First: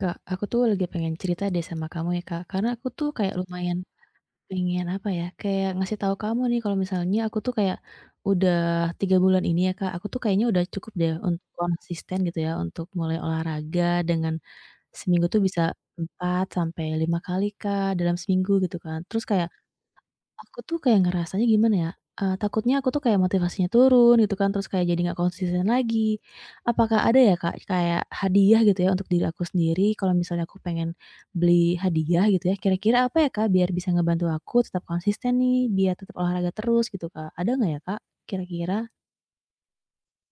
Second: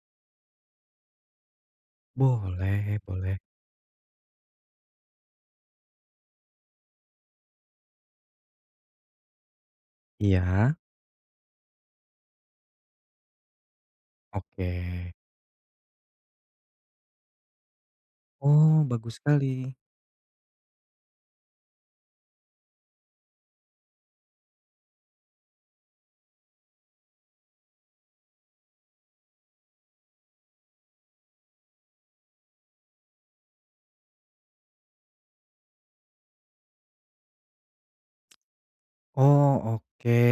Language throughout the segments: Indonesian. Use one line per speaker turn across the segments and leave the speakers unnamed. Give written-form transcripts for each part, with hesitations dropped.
Kak, aku tuh lagi pengen cerita deh sama kamu ya, Kak, karena aku
Boleh
tuh kayak
boleh.
lumayan pengen apa ya, kayak ngasih tahu kamu nih kalau misalnya aku tuh kayak udah 3 bulan ini ya, Kak. Aku tuh kayaknya udah
Iya.
cukup deh untuk konsisten gitu ya, untuk mulai olahraga dengan
Oke.
seminggu tuh bisa 4 sampai 5 kali, Kak, dalam seminggu gitu
Oh,
kan.
bagus
Terus kayak
sekali.
aku tuh kayak ngerasanya gimana ya, takutnya aku tuh kayak motivasinya turun gitu kan, terus kayak jadi nggak konsisten lagi. Apakah ada ya, Kak, kayak hadiah gitu ya untuk diri aku sendiri kalau misalnya aku pengen beli hadiah gitu ya, kira-kira apa ya, Kak, biar bisa ngebantu aku tetap konsisten nih, biar tetap olahraga terus gitu, Kak, ada nggak ya, Kak, kira-kira?
Oh, oke.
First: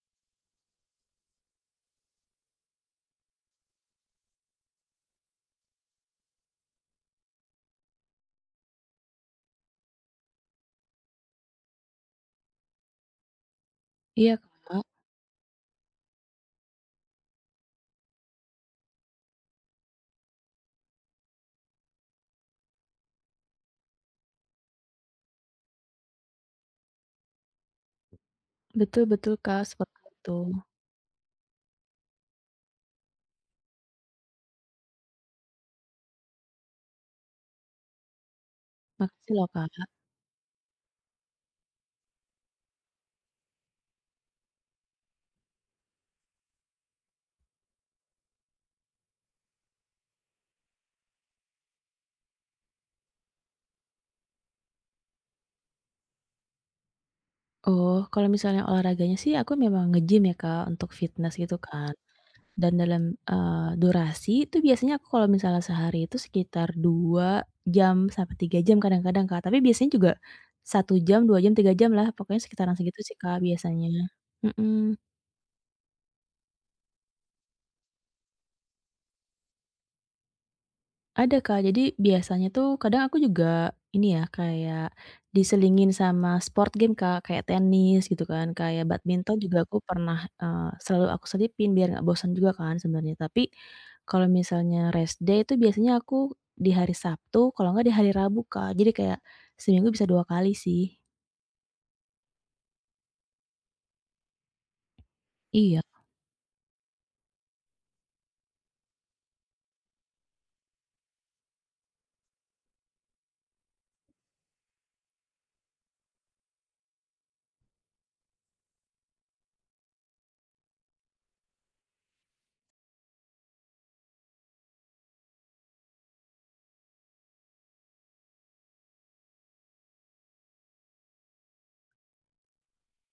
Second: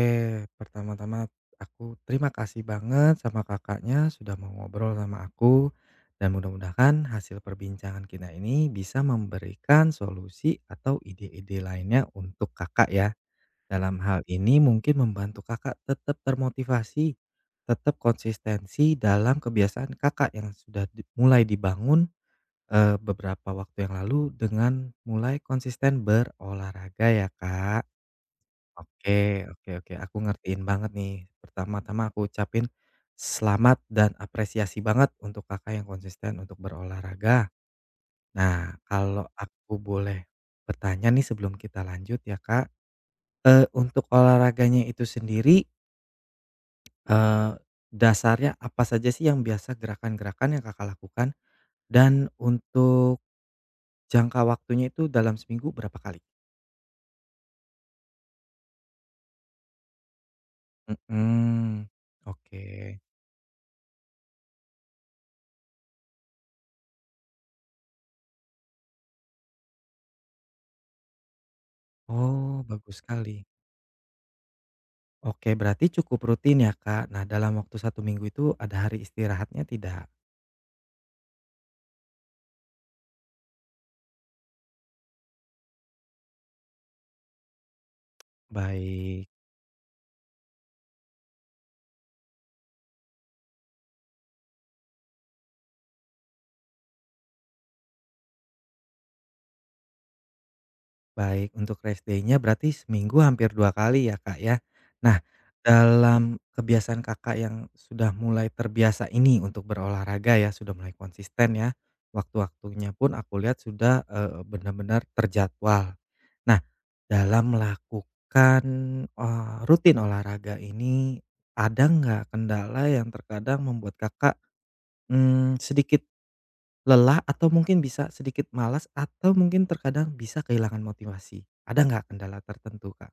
Pertama-tama aku terima kasih banget sama Kakaknya sudah mau ngobrol sama aku dan mudah-mudahan hasil perbincangan kita ini bisa memberikan solusi atau ide-ide lainnya untuk Kakak ya. Dalam hal
Iya,
ini
Kak,
mungkin membantu Kakak tetap termotivasi, tetap konsistensi dalam kebiasaan Kakak yang sudah di mulai dibangun beberapa waktu yang lalu dengan mulai konsisten berolahraga ya, Kak.
betul betul,
Oke
Kak,
oke oke,
seperti
aku
itu.
ngertiin banget nih. Pertama-tama aku ucapin selamat dan apresiasi banget untuk Kakak yang konsisten untuk berolahraga. Nah, kalau
Makasih loh, Kak.
aku boleh bertanya nih sebelum kita lanjut ya, Kak. Untuk olahraganya itu sendiri, eee, dasarnya apa saja sih yang biasa gerakan-gerakan yang Kakak lakukan? Dan untuk jangka waktunya itu dalam seminggu berapa kali?
Oh, kalau misalnya olahraganya sih aku memang nge-gym ya, Kak, untuk fitnes gitu
Mhm,
kan.
oke.
Dan dalam, durasi itu biasanya aku kalau misalnya sehari itu sekitar 2 jam sampai 3 jam kadang-kadang, Kak, tapi biasanya juga 1 jam, 2 jam, 3 jam lah pokoknya
Oh,
sekitaran segitu
bagus
sih,
sekali.
Kak, biasanya. Mhm.
Oke, berarti cukup rutin ya, Kak. Nah, dalam waktu satu minggu itu ada hari istirahatnya tidak?
Ada, Kak. Jadi biasanya tuh kadang aku juga ini ya, kayak diselingin sama sport game, Kak, kayak tenis gitu kan, kayak
Baik
badminton juga aku pernah, selalu aku selipin biar nggak bosan juga kan sebenarnya. Tapi kalau misalnya rest day itu biasanya aku di hari Sabtu, kalau nggak di hari Rabu, Kak. Jadi kayak seminggu bisa 2 kali sih.
baik. Untuk rest day-nya berarti seminggu hampir 2 kali ya, Kak, ya. Nah,
Iya.
dalam kebiasaan Kakak yang sudah mulai terbiasa ini untuk berolahraga ya, sudah mulai konsisten ya, waktu-waktunya pun aku lihat sudah, benar-benar terjadwal. Nah, dalam melakukan, rutin olahraga ini, ada nggak kendala yang terkadang membuat Kakak, sedikit lelah atau mungkin bisa sedikit malas atau mungkin terkadang bisa kehilangan motivasi? Ada nggak kendala tertentu, Kak?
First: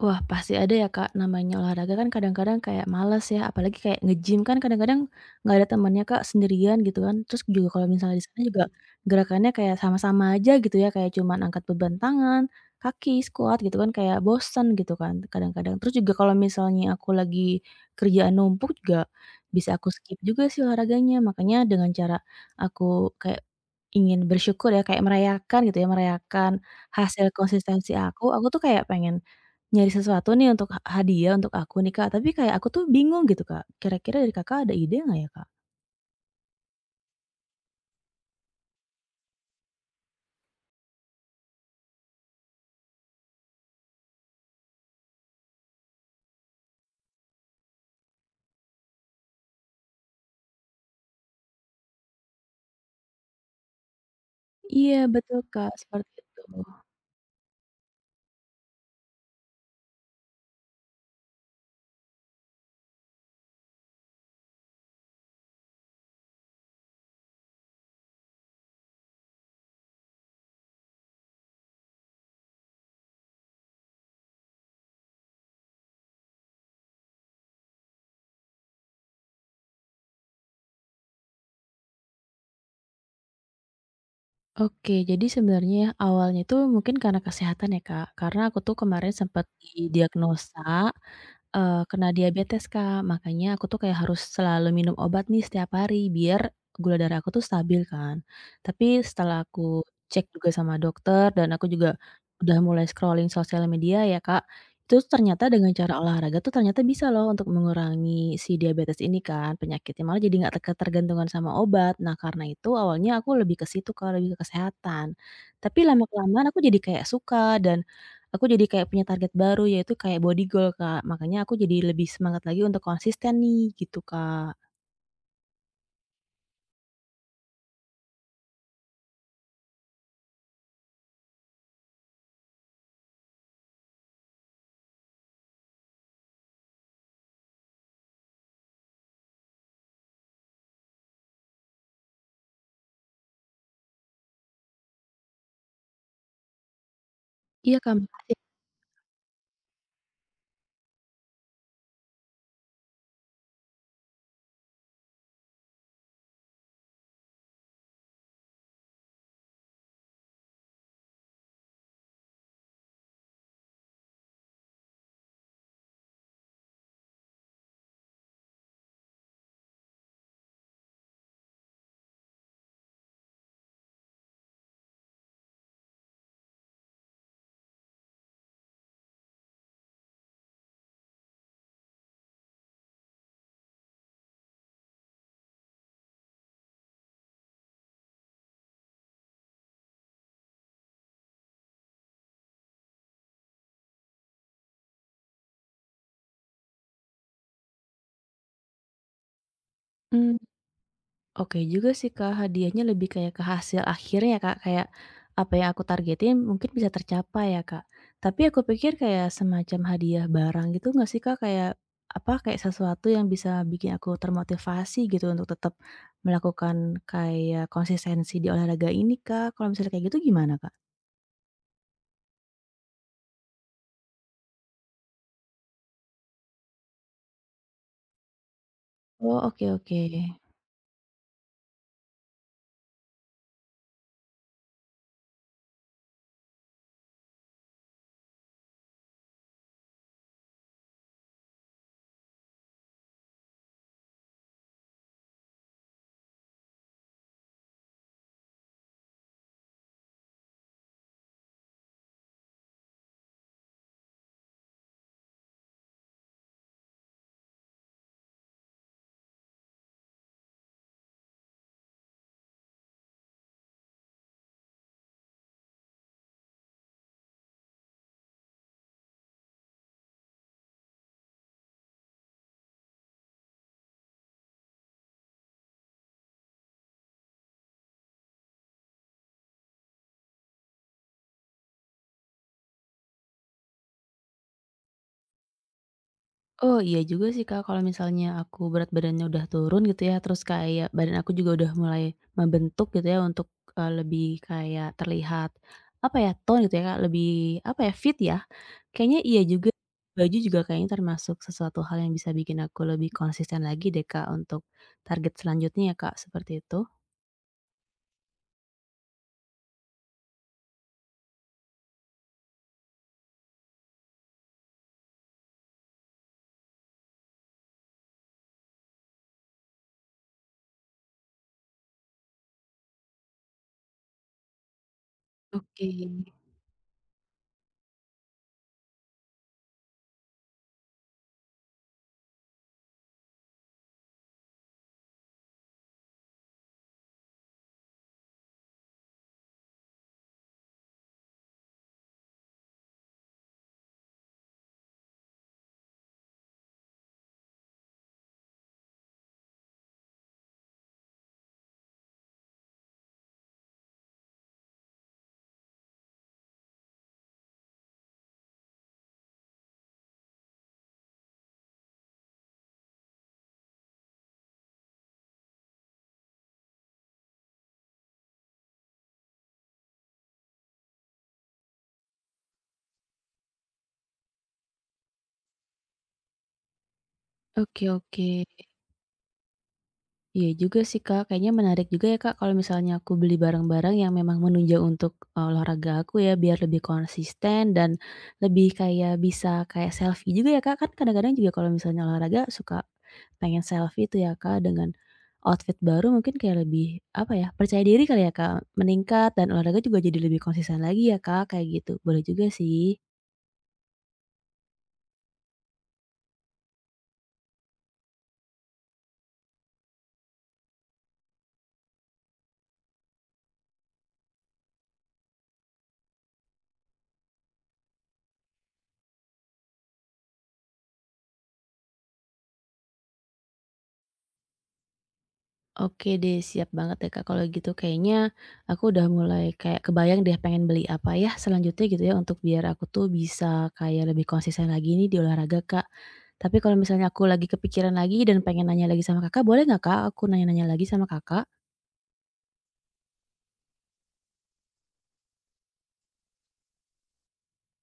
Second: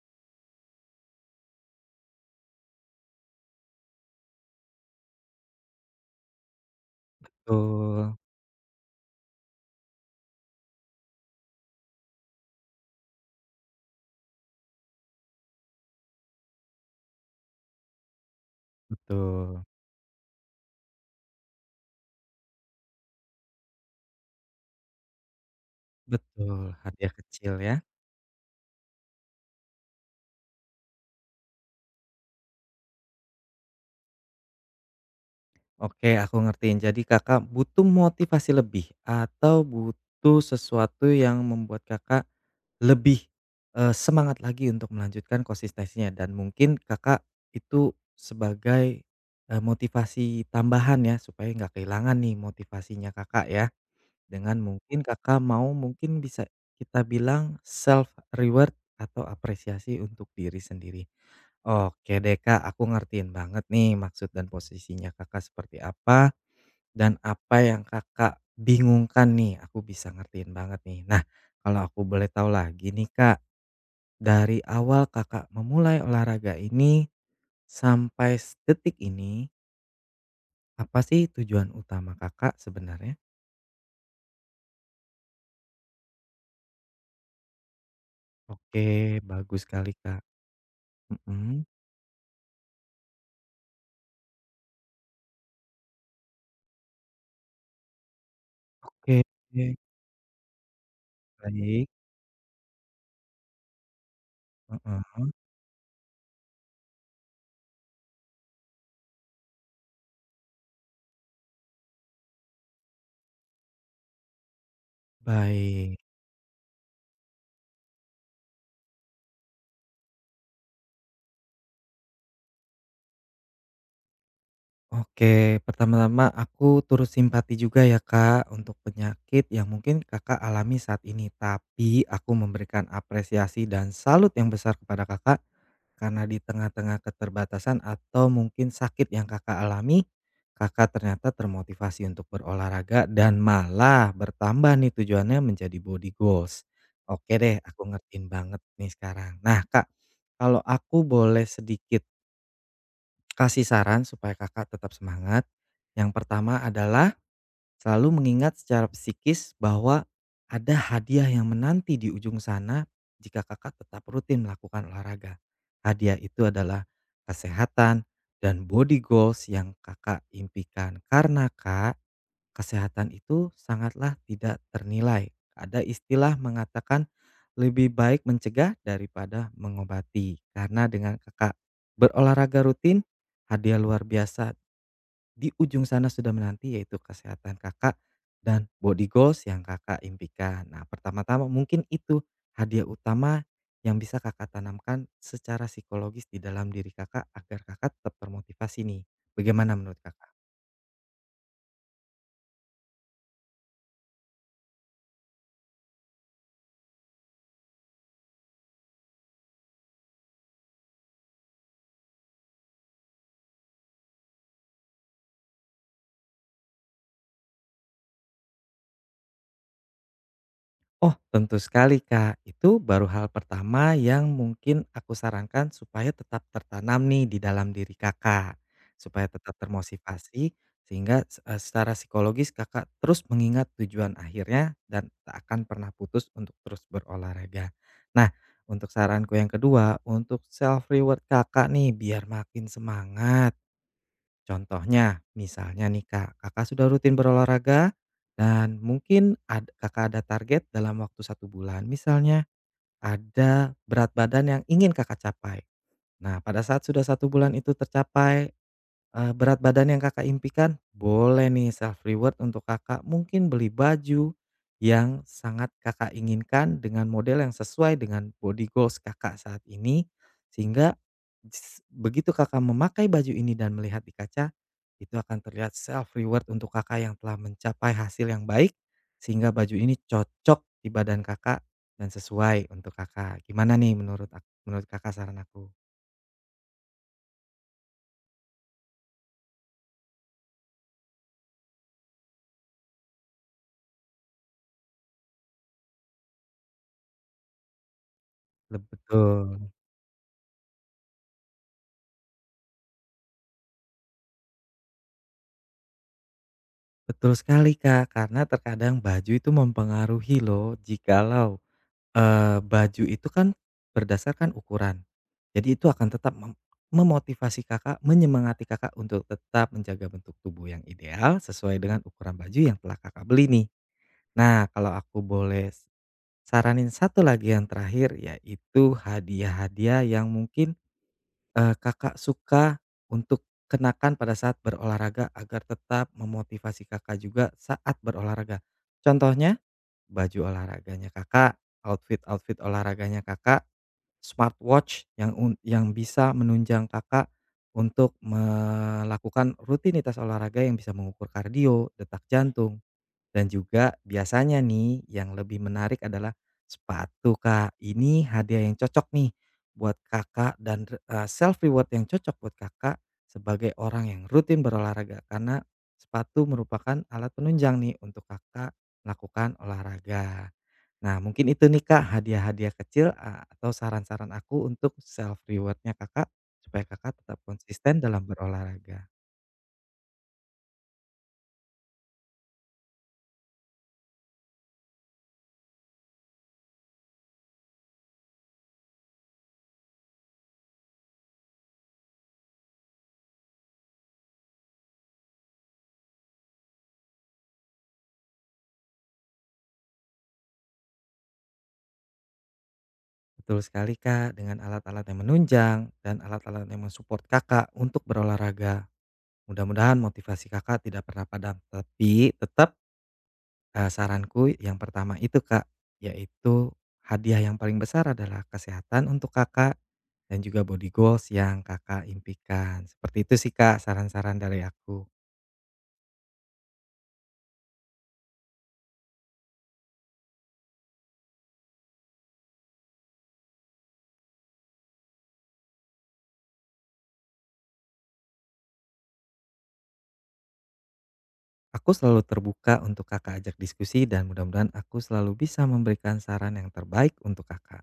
Wah, pasti ada ya, Kak, namanya olahraga kan kadang-kadang kayak males ya, apalagi kayak nge-gym kan kadang-kadang nggak ada temennya, Kak, sendirian gitu kan. Terus juga kalau
Betul
misalnya di sana juga mhm, gerakannya kayak sama-sama aja gitu ya, kayak cuman angkat beban tangan, kaki, squat gitu kan, kayak bosen gitu kan kadang-kadang. Terus juga kalau misalnya aku lagi kerjaan numpuk juga
betul.
bisa aku skip juga sih olahraganya. Makanya dengan cara aku kayak ingin bersyukur ya, kayak merayakan gitu ya, merayakan
Betul, hadiah
hasil
kecil ya.
konsistensi aku tuh kayak pengen nyari sesuatu nih untuk hadiah untuk aku nih, Kak, tapi kayak aku tuh bingung gitu, Kak. Kira-kira dari Kakak ada ide nggak ya, Kak?
Oke, aku ngertiin. Jadi Kakak butuh motivasi lebih atau butuh sesuatu yang membuat Kakak lebih, semangat lagi untuk melanjutkan konsistensinya dan mungkin Kakak itu sebagai, motivasi tambahan ya supaya nggak kehilangan nih motivasinya Kakak ya? Dengan
Iya
mungkin
betul,
Kakak
Kak,
mau
seperti
mungkin
itu.
bisa kita bilang self reward atau apresiasi untuk diri sendiri. Oke deh Kak, aku ngertiin banget nih maksud dan posisinya Kakak seperti apa, dan apa yang Kakak bingungkan nih, aku bisa ngertiin banget nih. Nah, kalau aku boleh tahu lagi nih Kak, dari awal Kakak memulai olahraga ini sampai detik ini, apa sih tujuan utama Kakak sebenarnya?
Oke, jadi sebenarnya ya, awalnya itu mungkin karena kesehatan ya, Kak, karena aku tuh
Oke,
kemarin sempat
bagus sekali Kak,
didiagnosa
mhm.
Kena diabetes, Kak. Makanya aku tuh kayak harus selalu minum obat nih setiap hari biar gula darah aku tuh stabil kan. Tapi
Oke,
setelah aku
baik,
cek juga sama dokter dan aku juga udah mulai scrolling sosial media ya, Kak, itu tuh
heeh,
ternyata dengan cara olahraga tuh ternyata bisa loh untuk mengurangi si diabetes ini kan penyakitnya, malah jadi nggak tergantungan sama obat. Nah, karena itu awalnya aku lebih ke situ, Kak, lebih ke kesehatan. Tapi
baik.
lama-kelamaan aku jadi kayak suka dan aku jadi kayak punya target baru yaitu kayak body goal, Kak. Makanya aku jadi lebih semangat lagi untuk konsisten nih gitu, Kak.
Oke, pertama-tama aku turut simpati juga ya Kak, untuk penyakit yang mungkin Kakak alami saat ini. Tapi aku memberikan apresiasi dan salut yang besar kepada Kakak. Karena di tengah-tengah keterbatasan atau mungkin sakit yang Kakak alami, Kakak ternyata termotivasi untuk berolahraga dan malah bertambah nih tujuannya menjadi body goals. Oke deh,
Iya,
aku
Kak,
ngertiin
makasih.
banget nih sekarang. Nah Kak, kalau aku boleh sedikit kasih saran supaya Kakak tetap semangat, yang pertama adalah selalu mengingat secara psikis bahwa ada hadiah yang menanti di ujung sana jika Kakak tetap rutin melakukan olahraga. Hadiah itu adalah kesehatan dan body goals yang Kakak impikan. Karena Kak, kesehatan itu sangatlah tidak ternilai. Ada istilah mengatakan lebih baik mencegah daripada mengobati. Karena dengan Kakak berolahraga rutin, hadiah luar biasa di ujung sana sudah menanti yaitu kesehatan Kakak dan body goals yang Kakak impikan. Nah, pertama-tama mungkin itu hadiah utama yang bisa Kakak tanamkan secara psikologis di dalam diri Kakak agar Kakak tetap termotivasi nih. Bagaimana menurut Kakak?
Mmm, oke juga sih, Kak, hadiahnya lebih kayak ke hasil akhirnya ya, Kak, kayak apa yang aku targetin mungkin bisa tercapai ya, Kak. Tapi aku pikir kayak semacam hadiah barang gitu nggak sih, Kak? Kayak apa, kayak sesuatu yang bisa bikin aku termotivasi gitu untuk tetap melakukan kayak konsistensi di olahraga ini, Kak. Kalau misalnya kayak gitu gimana, Kak?
Oh, tentu sekali, Kak. Itu baru hal pertama yang mungkin aku sarankan supaya tetap tertanam nih di dalam diri Kakak, supaya
Oh,
tetap
oke oke.
termotivasi sehingga secara psikologis Kakak terus mengingat tujuan akhirnya dan tak akan pernah putus untuk terus berolahraga. Nah, untuk saranku yang kedua, untuk self reward Kakak nih biar makin semangat. Contohnya, misalnya nih Kak, Kakak sudah rutin berolahraga dan mungkin Kakak ada target dalam waktu satu bulan. Misalnya ada berat badan yang ingin Kakak capai. Nah, pada saat sudah satu bulan itu tercapai berat badan yang Kakak impikan, boleh nih self reward untuk Kakak mungkin beli baju yang sangat Kakak inginkan dengan model yang sesuai dengan body goals Kakak saat ini, sehingga begitu Kakak memakai baju ini dan melihat di kaca, itu akan terlihat self reward untuk Kakak yang telah mencapai hasil yang baik, sehingga baju ini cocok di badan Kakak dan sesuai untuk Kakak. Gimana nih menurut menurut Kakak saran aku?
Oh, iya juga sih, Kak, kalau misalnya aku berat badannya udah turun gitu ya, terus kayak badan aku juga udah mulai membentuk gitu ya untuk, lebih kayak terlihat, apa ya, tone gitu ya, Kak, lebih, apa ya, fit ya. Kayaknya iya juga,
Betul.
baju juga kayaknya termasuk sesuatu hal yang bisa bikin aku lebih konsisten lagi deh, Kak, untuk target selanjutnya ya, Kak, seperti itu.
Betul sekali, Kak, karena terkadang baju itu mempengaruhi loh jikalau, baju itu kan berdasarkan ukuran. Jadi itu akan tetap memotivasi Kakak, menyemangati Kakak untuk tetap menjaga bentuk tubuh yang ideal sesuai dengan ukuran baju yang telah Kakak beli nih. Nah, kalau aku boleh
Oke,
saranin satu lagi yang terakhir, yaitu hadiah-hadiah yang mungkin Kakak suka untuk kenakan pada saat berolahraga agar tetap memotivasi Kakak juga saat berolahraga? Contohnya, baju olahraganya Kakak, outfit-outfit olahraganya Kakak, smartwatch yang bisa menunjang Kakak untuk melakukan rutinitas olahraga yang bisa mengukur kardio, detak jantung, dan juga biasanya nih yang lebih menarik adalah sepatu, Kak. Ini hadiah yang cocok nih buat Kakak dan, self reward yang cocok buat Kakak sebagai orang yang rutin berolahraga. Karena sepatu merupakan alat penunjang nih untuk Kakak melakukan olahraga. Nah, mungkin itu nih, Kak, hadiah-hadiah kecil, atau saran-saran aku untuk self rewardnya Kakak supaya Kakak tetap
oke
konsisten dalam
oke.
berolahraga.
Iya juga sih, Kak, kayaknya menarik juga ya, Kak, kalau misalnya aku beli barang-barang yang memang menunjang untuk, olahraga aku ya, biar lebih konsisten dan lebih kayak bisa kayak selfie juga ya, Kak, kan kadang-kadang juga kalau misalnya olahraga suka pengen selfie tuh ya, Kak, dengan outfit baru mungkin kayak lebih, apa ya, percaya diri kali ya, Kak, meningkat dan olahraga juga jadi lebih konsisten lagi ya, Kak, kayak gitu. Boleh juga sih.
Betul sekali Kak, dengan alat-alat yang menunjang dan alat-alat yang mensupport Kakak untuk berolahraga. Mudah-mudahan motivasi Kakak tidak pernah padam. Tapi tetap saranku yang pertama itu Kak, yaitu hadiah yang paling besar adalah kesehatan untuk Kakak dan juga body goals yang Kakak impikan. Seperti itu sih Kak saran-saran dari aku.
Oke deh, siap banget deh, Kak, kalau gitu kayaknya aku udah mulai kayak kebayang deh pengen beli apa ya selanjutnya gitu ya untuk biar aku tuh bisa kayak lebih konsisten lagi nih di olahraga, Kak. Tapi kalau misalnya aku lagi kepikiran lagi dan pengen nanya lagi sama Kakak, boleh nggak, Kak, aku nanya-nanya lagi sama Kakak?
Aku selalu terbuka untuk Kakak ajak diskusi dan mudah-mudahan aku selalu bisa memberikan saran yang terbaik untuk Kakak.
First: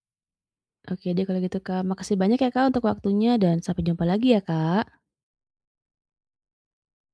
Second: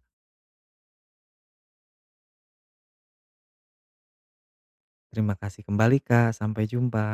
Oke deh kalau gitu, Kak, makasih banyak ya, Kak, untuk waktunya dan sampai jumpa lagi ya, Kak.
Terima kasih kembali Kak, sampai jumpa.